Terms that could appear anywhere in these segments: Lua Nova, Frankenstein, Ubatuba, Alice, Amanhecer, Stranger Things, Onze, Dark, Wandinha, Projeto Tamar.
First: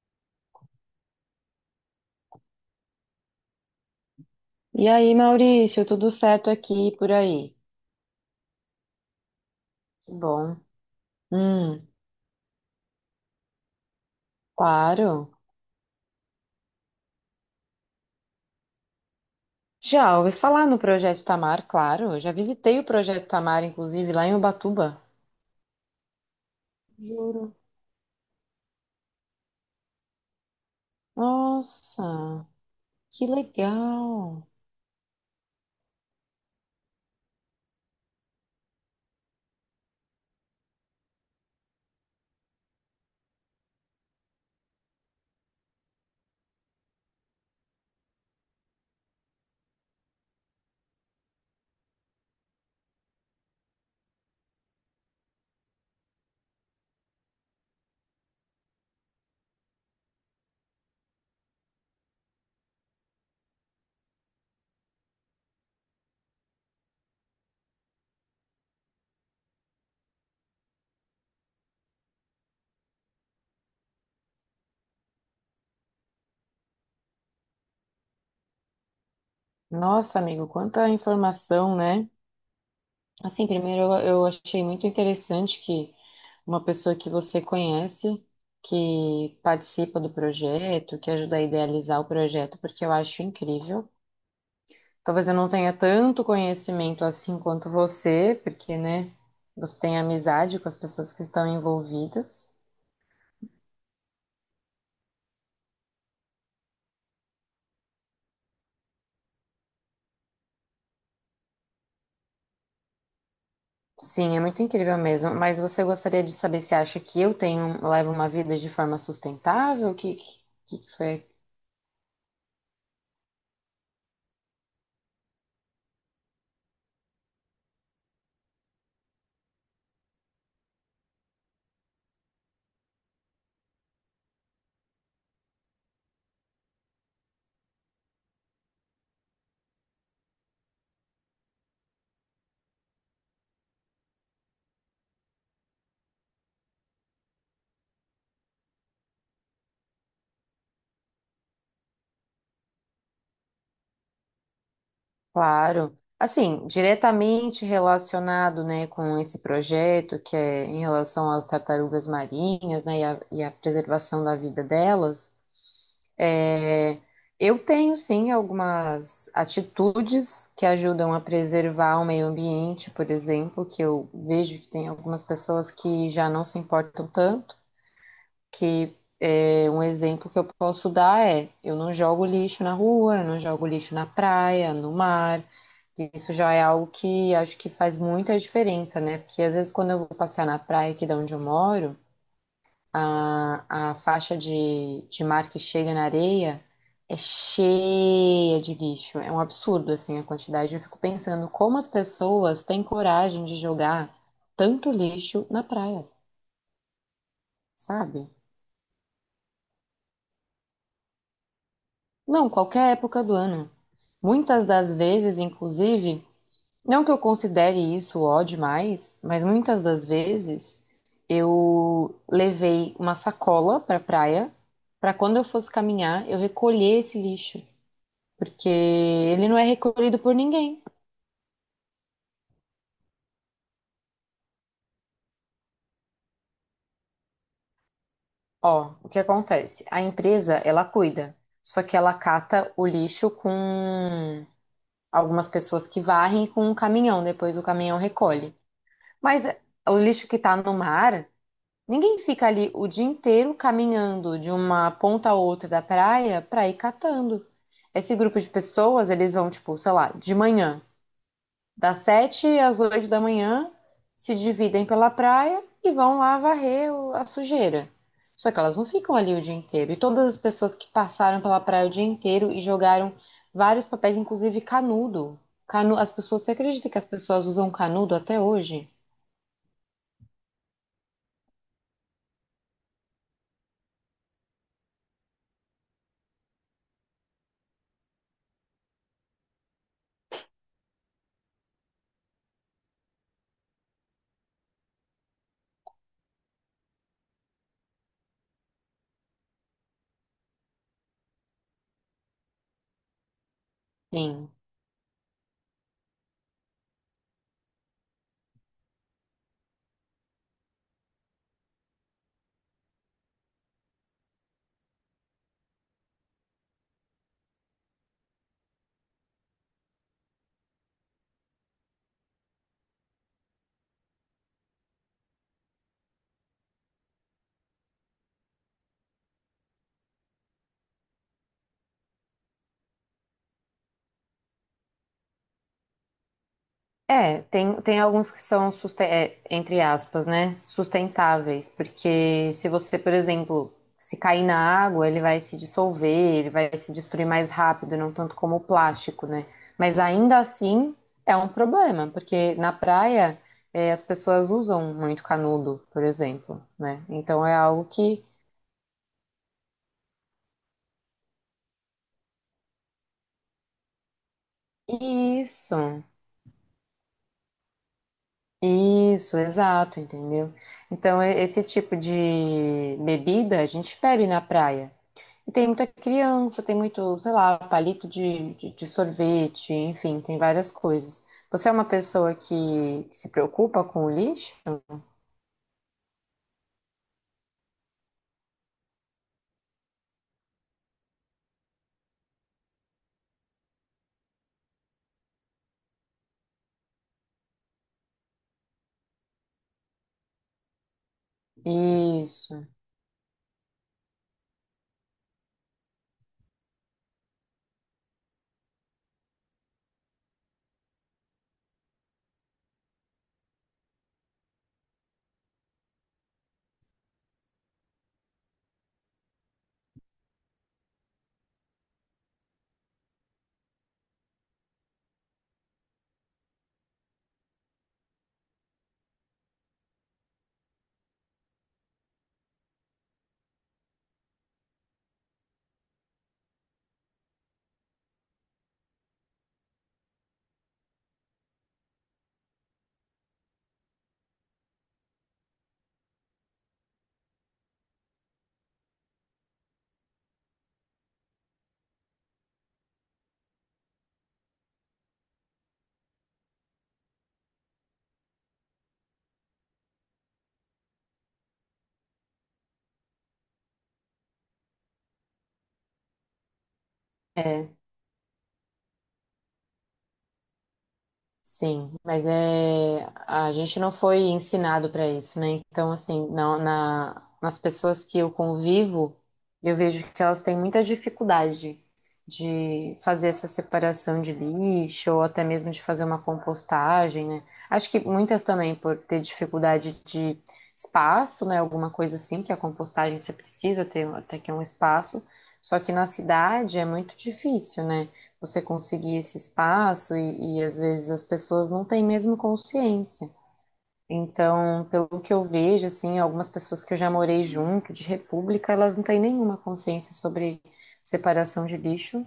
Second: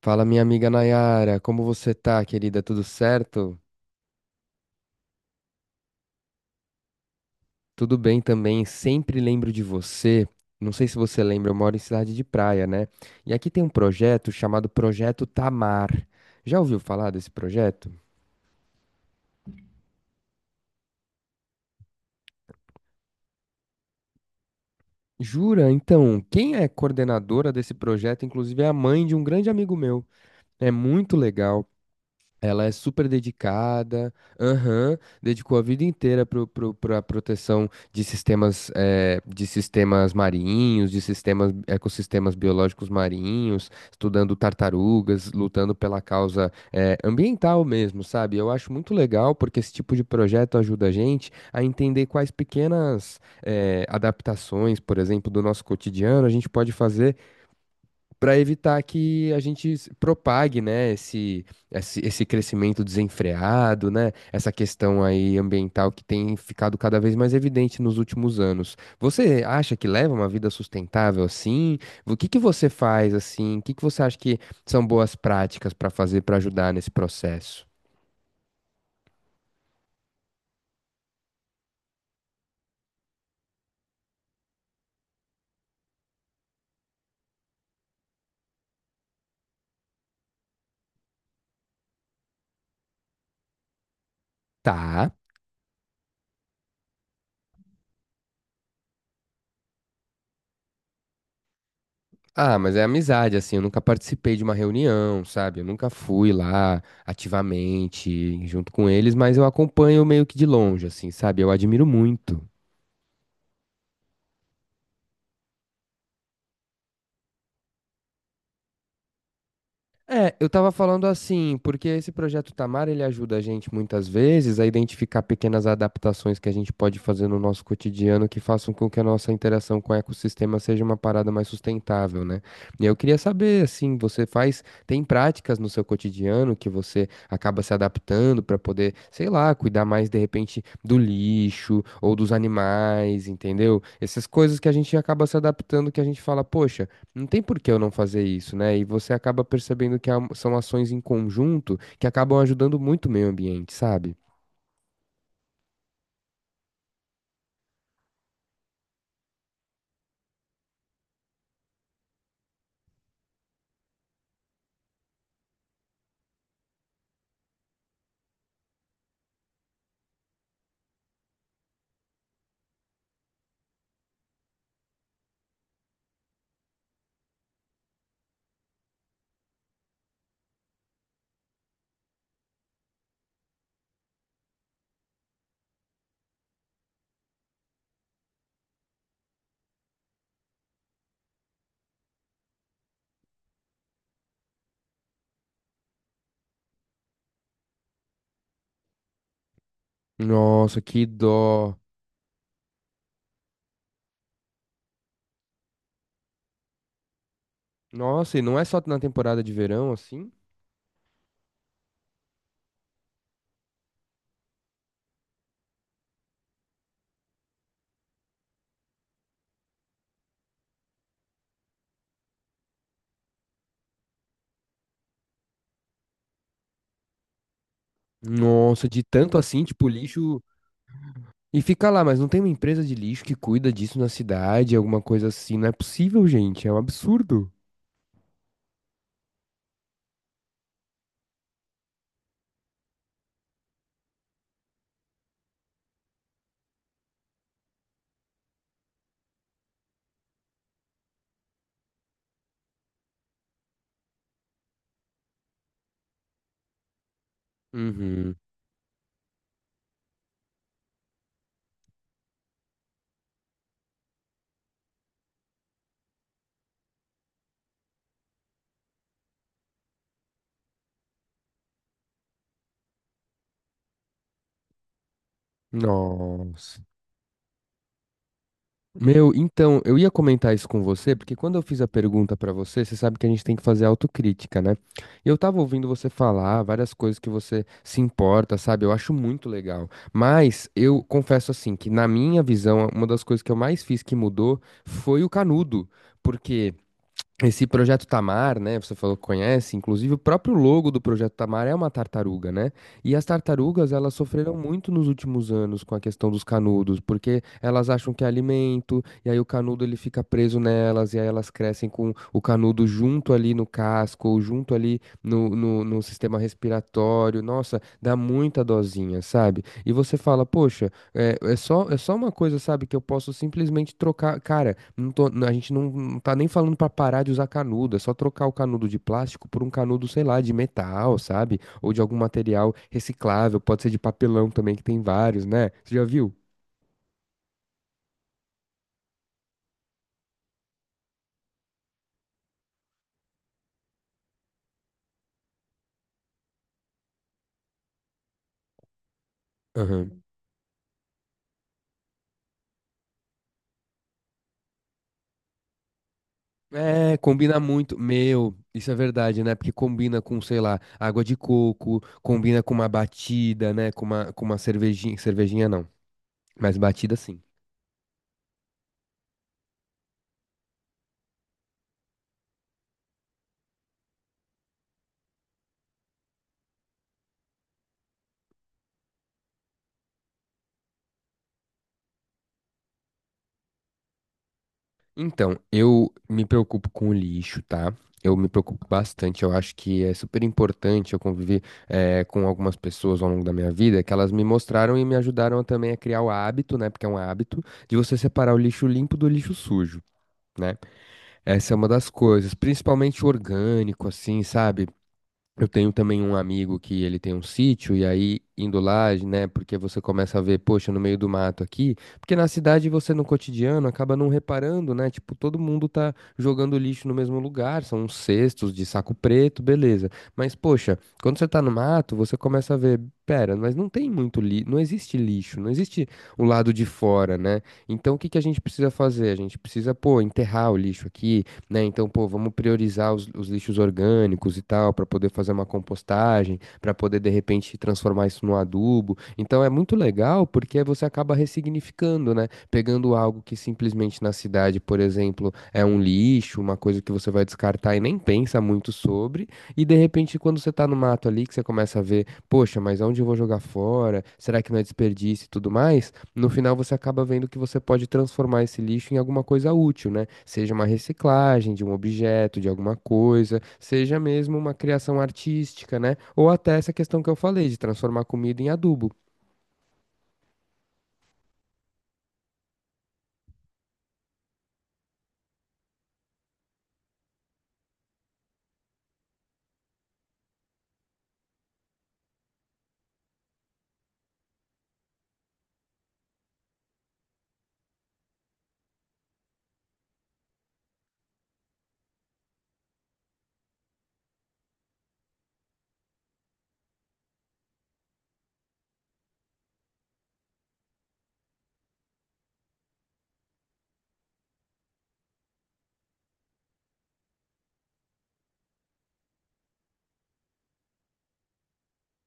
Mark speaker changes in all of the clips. Speaker 1: Fala, minha amiga Nayara, como você tá, querida? Tudo certo?
Speaker 2: E aí, Maurício, tudo certo aqui e por aí?
Speaker 1: Tudo bem também, sempre lembro de
Speaker 2: Que
Speaker 1: você.
Speaker 2: bom.
Speaker 1: Não sei se você lembra, eu moro em
Speaker 2: Hum,
Speaker 1: cidade de praia, né? E aqui tem um projeto chamado Projeto
Speaker 2: claro.
Speaker 1: Tamar. Já ouviu falar desse projeto?
Speaker 2: Já ouvi falar no Projeto Tamar, claro. Eu já visitei o Projeto Tamar, inclusive, lá em Ubatuba.
Speaker 1: Jura? Então, quem é coordenadora
Speaker 2: Juro.
Speaker 1: desse projeto, inclusive, é a mãe de um grande amigo meu. É muito legal.
Speaker 2: Nossa,
Speaker 1: Ela é super
Speaker 2: que
Speaker 1: dedicada,
Speaker 2: legal.
Speaker 1: aham, dedicou a vida inteira para a proteção de sistemas, de sistemas marinhos, de sistemas, ecossistemas biológicos marinhos, estudando tartarugas, lutando pela causa, ambiental mesmo, sabe? Eu acho muito legal porque esse tipo de projeto ajuda a gente a entender quais pequenas, adaptações, por exemplo, do nosso cotidiano a gente pode fazer para evitar que a gente se propague, né, esse crescimento desenfreado, né, essa questão aí ambiental que tem ficado cada vez mais evidente nos últimos anos. Você acha que leva uma vida sustentável assim? O que você faz assim? O que você acha que são boas práticas para fazer para ajudar nesse processo?
Speaker 2: Nossa, amigo, quanta informação, né? Assim, primeiro eu achei muito interessante que uma pessoa que você conhece, que participa do projeto, que ajuda a idealizar o projeto, porque eu acho incrível.
Speaker 1: Tá.
Speaker 2: Talvez eu não tenha tanto conhecimento assim quanto você, porque, né, você tem amizade com as pessoas que estão envolvidas.
Speaker 1: Ah, mas é amizade, assim, eu nunca participei de uma reunião, sabe? Eu nunca fui lá ativamente junto com eles, mas eu acompanho meio que de longe, assim, sabe? Eu admiro muito.
Speaker 2: Sim, é muito incrível mesmo. Mas você gostaria de saber se acha que eu tenho, levo uma vida de forma sustentável? Que
Speaker 1: É, eu tava
Speaker 2: que, que
Speaker 1: falando
Speaker 2: foi?
Speaker 1: assim, porque esse projeto Tamar, ele ajuda a gente muitas vezes a identificar pequenas adaptações que a gente pode fazer no nosso cotidiano que façam com que a nossa interação com o ecossistema seja uma parada mais sustentável, né? E eu queria saber, assim, você faz, tem práticas no seu cotidiano que você acaba se adaptando pra poder, sei lá, cuidar mais de repente do lixo ou dos animais, entendeu? Essas coisas que a gente acaba se adaptando que a gente fala, poxa, não tem por que eu não fazer isso, né? E você acaba percebendo que são ações em conjunto que acabam ajudando muito o meio ambiente, sabe?
Speaker 2: Claro. Assim, diretamente relacionado, né, com esse projeto, que é em relação às tartarugas marinhas, né, e a preservação da vida delas. É, eu tenho sim algumas atitudes que ajudam a preservar o meio ambiente, por exemplo, que eu vejo que tem algumas pessoas que já não se importam tanto, que é, um exemplo que eu posso dar é eu não jogo lixo na rua, eu não jogo lixo na praia, no mar. Isso já é algo que acho que faz muita diferença, né? Porque às vezes quando eu vou passear na praia aqui de onde eu moro, a faixa de mar que chega na areia é cheia de lixo. É um absurdo, assim, a quantidade.
Speaker 1: Nossa,
Speaker 2: Eu fico
Speaker 1: que
Speaker 2: pensando como
Speaker 1: dó.
Speaker 2: as pessoas têm coragem de jogar tanto lixo na praia, sabe?
Speaker 1: Nossa, e não é só na temporada de verão assim?
Speaker 2: Não, qualquer época do ano. Muitas das vezes, inclusive, não que eu considere isso ó demais, mas muitas das vezes eu levei uma sacola para praia para quando eu fosse caminhar eu recolher esse lixo, porque
Speaker 1: Nossa, de tanto
Speaker 2: ele não é
Speaker 1: assim, tipo,
Speaker 2: recolhido por
Speaker 1: lixo.
Speaker 2: ninguém.
Speaker 1: E fica lá, mas não tem uma empresa de lixo que cuida disso na cidade, alguma coisa assim. Não é possível, gente. É um absurdo.
Speaker 2: Ó, o que acontece? A empresa, ela cuida, só que ela cata o lixo com algumas pessoas que varrem e com um caminhão, depois o caminhão recolhe. Mas o lixo que tá no mar, ninguém fica ali o dia inteiro caminhando de uma ponta a outra da praia pra ir catando. Esse
Speaker 1: Uhum.
Speaker 2: grupo de pessoas, eles vão, tipo, sei lá, de manhã. Das sete às oito da manhã, se dividem pela praia e vão lá varrer a sujeira. Só que elas não ficam ali o dia inteiro. E todas as pessoas que passaram pela praia o dia inteiro e jogaram vários papéis, inclusive canudo. As pessoas, você
Speaker 1: Nossa.
Speaker 2: acredita que as pessoas usam canudo até hoje?
Speaker 1: Meu, então, eu ia comentar isso com você, porque quando eu fiz a pergunta pra você, você sabe que a gente tem que fazer autocrítica, né? E eu tava ouvindo você falar várias coisas que você se importa, sabe? Eu acho muito legal. Mas eu confesso assim que na minha visão, uma das coisas que eu mais fiz que mudou foi o canudo, porque esse Projeto Tamar, né? Você falou que conhece, inclusive o próprio logo do Projeto Tamar é uma tartaruga, né? E as tartarugas, elas
Speaker 2: Sim.
Speaker 1: sofreram muito nos últimos anos com a questão dos canudos, porque elas acham que é alimento, e aí o canudo ele fica preso nelas, e aí elas crescem com o canudo junto ali no casco, ou junto ali no sistema respiratório. Nossa, dá muita dosinha, sabe? E você fala, poxa. É só uma coisa, sabe, que eu posso simplesmente trocar. Cara, a gente não tá nem falando pra parar de usar canudo, é só trocar o canudo de plástico por um canudo, sei lá, de metal, sabe? Ou de algum material reciclável, pode ser de papelão também, que tem vários, né? Você já viu?
Speaker 2: É, tem, tem alguns que são, é, entre aspas, né, sustentáveis, porque se você, por exemplo, se cair na água, ele vai se dissolver, ele vai se destruir mais rápido, não tanto como o plástico, né? Mas
Speaker 1: Aham.
Speaker 2: ainda assim é um problema, porque na praia, é, as pessoas usam muito canudo, por exemplo, né?
Speaker 1: É,
Speaker 2: Então é
Speaker 1: combina
Speaker 2: algo
Speaker 1: muito.
Speaker 2: que.
Speaker 1: Meu, isso é verdade, né? Porque combina com, sei lá, água de coco, combina com uma batida, né? Com uma cervejinha. Cervejinha não,
Speaker 2: Isso,
Speaker 1: mas batida sim.
Speaker 2: isso, exato, entendeu? Então, esse tipo de bebida a gente bebe na praia. E tem muita criança, tem muito, sei lá, palito de sorvete, enfim, tem várias coisas. Você é uma pessoa que se preocupa com o lixo?
Speaker 1: Então, eu me preocupo com o lixo, tá? Eu me preocupo bastante. Eu acho que é super importante eu convivi com algumas pessoas ao longo da minha vida que elas me mostraram e me ajudaram também a criar o hábito, né? Porque é um hábito de você separar o lixo limpo do lixo sujo, né? Essa é uma das coisas,
Speaker 2: Isso,
Speaker 1: principalmente orgânico, assim, sabe? Eu tenho também um amigo que ele tem um sítio, e aí indo lá, né? Porque você começa a ver, poxa, no meio do mato aqui. Porque na cidade você no cotidiano acaba não reparando, né? Tipo, todo mundo tá jogando lixo no mesmo lugar, são uns cestos de saco preto, beleza. Mas, poxa, quando você tá no mato, você começa a ver, pera, mas não tem muito lixo, não existe o lado de fora, né? Então o que a gente precisa fazer? A gente precisa, pô, enterrar o lixo aqui, né? Então, pô, vamos priorizar os lixos orgânicos e tal, para poder fazer uma compostagem, para poder de repente transformar isso num adubo. Então, é muito legal porque você acaba ressignificando, né? Pegando algo que simplesmente na cidade, por exemplo, é um lixo, uma coisa que você vai descartar e nem pensa muito sobre, e de repente quando você tá no mato ali que você começa a ver, poxa, mas aonde eu vou jogar fora? Será que não é desperdício e tudo mais? No final você acaba vendo que você pode transformar esse lixo em alguma coisa útil, né? Seja uma reciclagem de um objeto, de alguma coisa, seja mesmo uma criação artística, né? Ou até essa questão que eu falei
Speaker 2: é.
Speaker 1: de transformar comida em adubo.
Speaker 2: Sim, mas é a gente não foi ensinado para isso, né? Então, assim, nas pessoas que eu convivo, eu vejo que elas têm muita dificuldade de fazer essa separação de lixo ou até mesmo de fazer uma compostagem, né? Acho que muitas também por ter dificuldade de espaço, né? Alguma coisa assim, que a compostagem você precisa ter até que um espaço. Só que na cidade é muito difícil, né, você conseguir esse espaço e às vezes as pessoas não têm mesmo consciência. Então, pelo que eu vejo, assim, algumas pessoas que eu já morei junto de república, elas não têm nenhuma consciência sobre separação de lixo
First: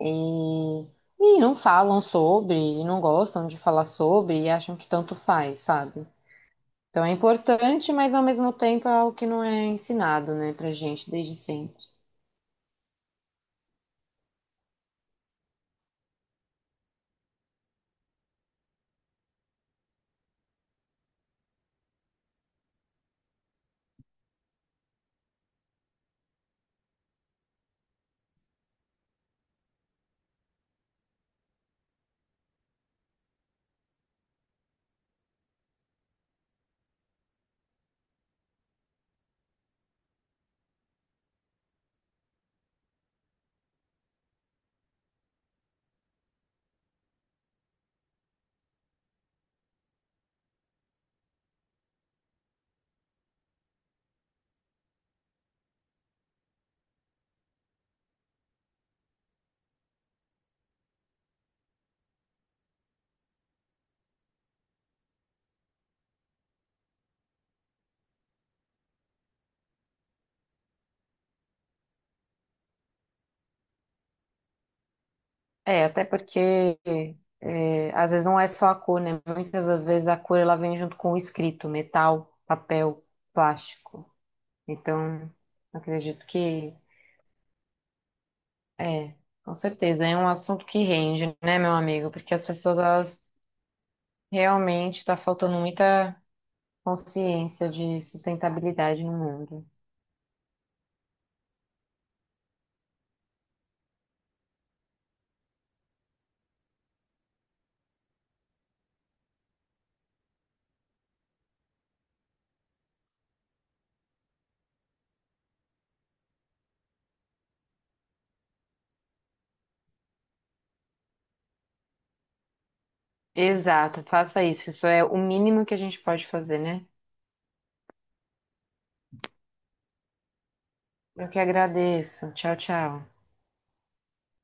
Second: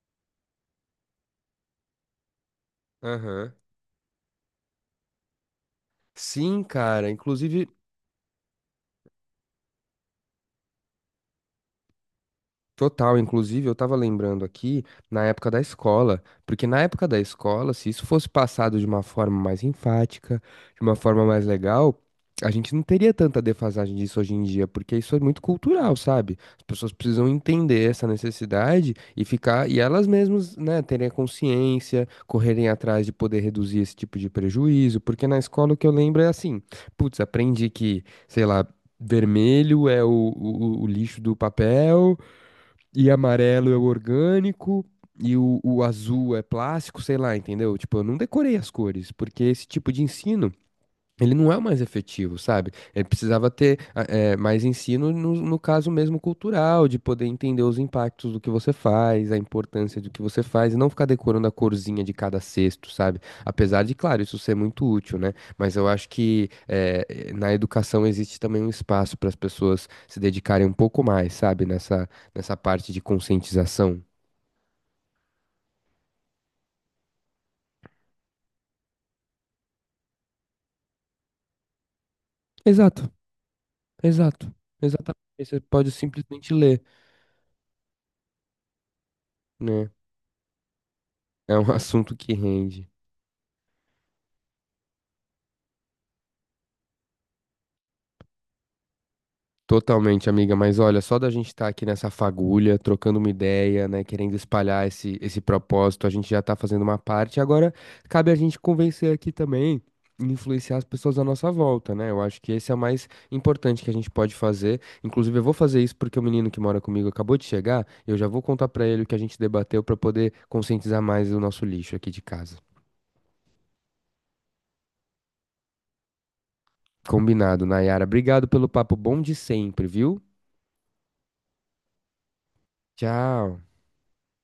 Speaker 2: e, e não falam sobre, e não gostam
Speaker 1: Aham.
Speaker 2: de falar sobre e acham que tanto faz, sabe?
Speaker 1: Sim,
Speaker 2: Então
Speaker 1: cara.
Speaker 2: é
Speaker 1: Inclusive,
Speaker 2: importante, mas ao mesmo tempo é algo que não é ensinado, né, pra gente desde sempre.
Speaker 1: total, inclusive eu tava lembrando aqui na época da escola, porque na época da escola, se isso fosse passado de uma forma mais enfática, de uma forma mais legal, a gente não teria tanta defasagem disso hoje em dia, porque isso é muito cultural, sabe? As pessoas precisam entender essa necessidade e ficar, e elas mesmas, né, terem a consciência, correrem atrás de poder reduzir esse tipo de prejuízo, porque na escola o que eu lembro é assim, putz, aprendi que, sei lá, vermelho é o lixo do papel, e amarelo é o orgânico, e o azul é plástico, sei lá, entendeu? Tipo, eu não decorei as cores, porque esse tipo de ensino. Ele não é o mais efetivo, sabe? Ele precisava ter mais ensino no caso mesmo cultural, de poder entender os impactos do que você faz, a importância do que você faz, e não ficar decorando a corzinha de cada cesto, sabe? Apesar de, claro, isso ser muito útil, né? Mas eu acho que na educação existe também um espaço para as pessoas se dedicarem um pouco mais, sabe? Nessa parte de conscientização.
Speaker 2: É, até porque é, às vezes não é só a cor, né? Muitas das vezes a cor ela vem junto com o escrito, metal, papel,
Speaker 1: Exato,
Speaker 2: plástico.
Speaker 1: exato, exatamente.
Speaker 2: Então,
Speaker 1: Você pode
Speaker 2: acredito
Speaker 1: simplesmente
Speaker 2: que
Speaker 1: ler,
Speaker 2: é, com
Speaker 1: né?
Speaker 2: certeza, é um assunto que rende,
Speaker 1: É
Speaker 2: né,
Speaker 1: um
Speaker 2: meu amigo?
Speaker 1: assunto que
Speaker 2: Porque as pessoas
Speaker 1: rende.
Speaker 2: elas realmente está faltando muita consciência de sustentabilidade no mundo.
Speaker 1: Totalmente, amiga, mas olha, só da gente estar aqui nessa fagulha, trocando uma ideia, né, querendo espalhar esse propósito, a gente já tá fazendo uma parte, agora cabe a gente convencer aqui também, e influenciar as pessoas à nossa volta, né? Eu acho que esse é o mais importante que a gente pode fazer. Inclusive, eu vou fazer isso porque o menino que mora comigo acabou de chegar, eu já vou contar pra ele o que a gente debateu pra poder conscientizar mais o nosso lixo aqui de casa.
Speaker 2: Exato, faça isso. Isso é o mínimo que a gente pode fazer, né?
Speaker 1: Combinado, Nayara. Obrigado pelo papo bom de sempre, viu?
Speaker 2: Eu que agradeço. Tchau, tchau.
Speaker 1: Tchau.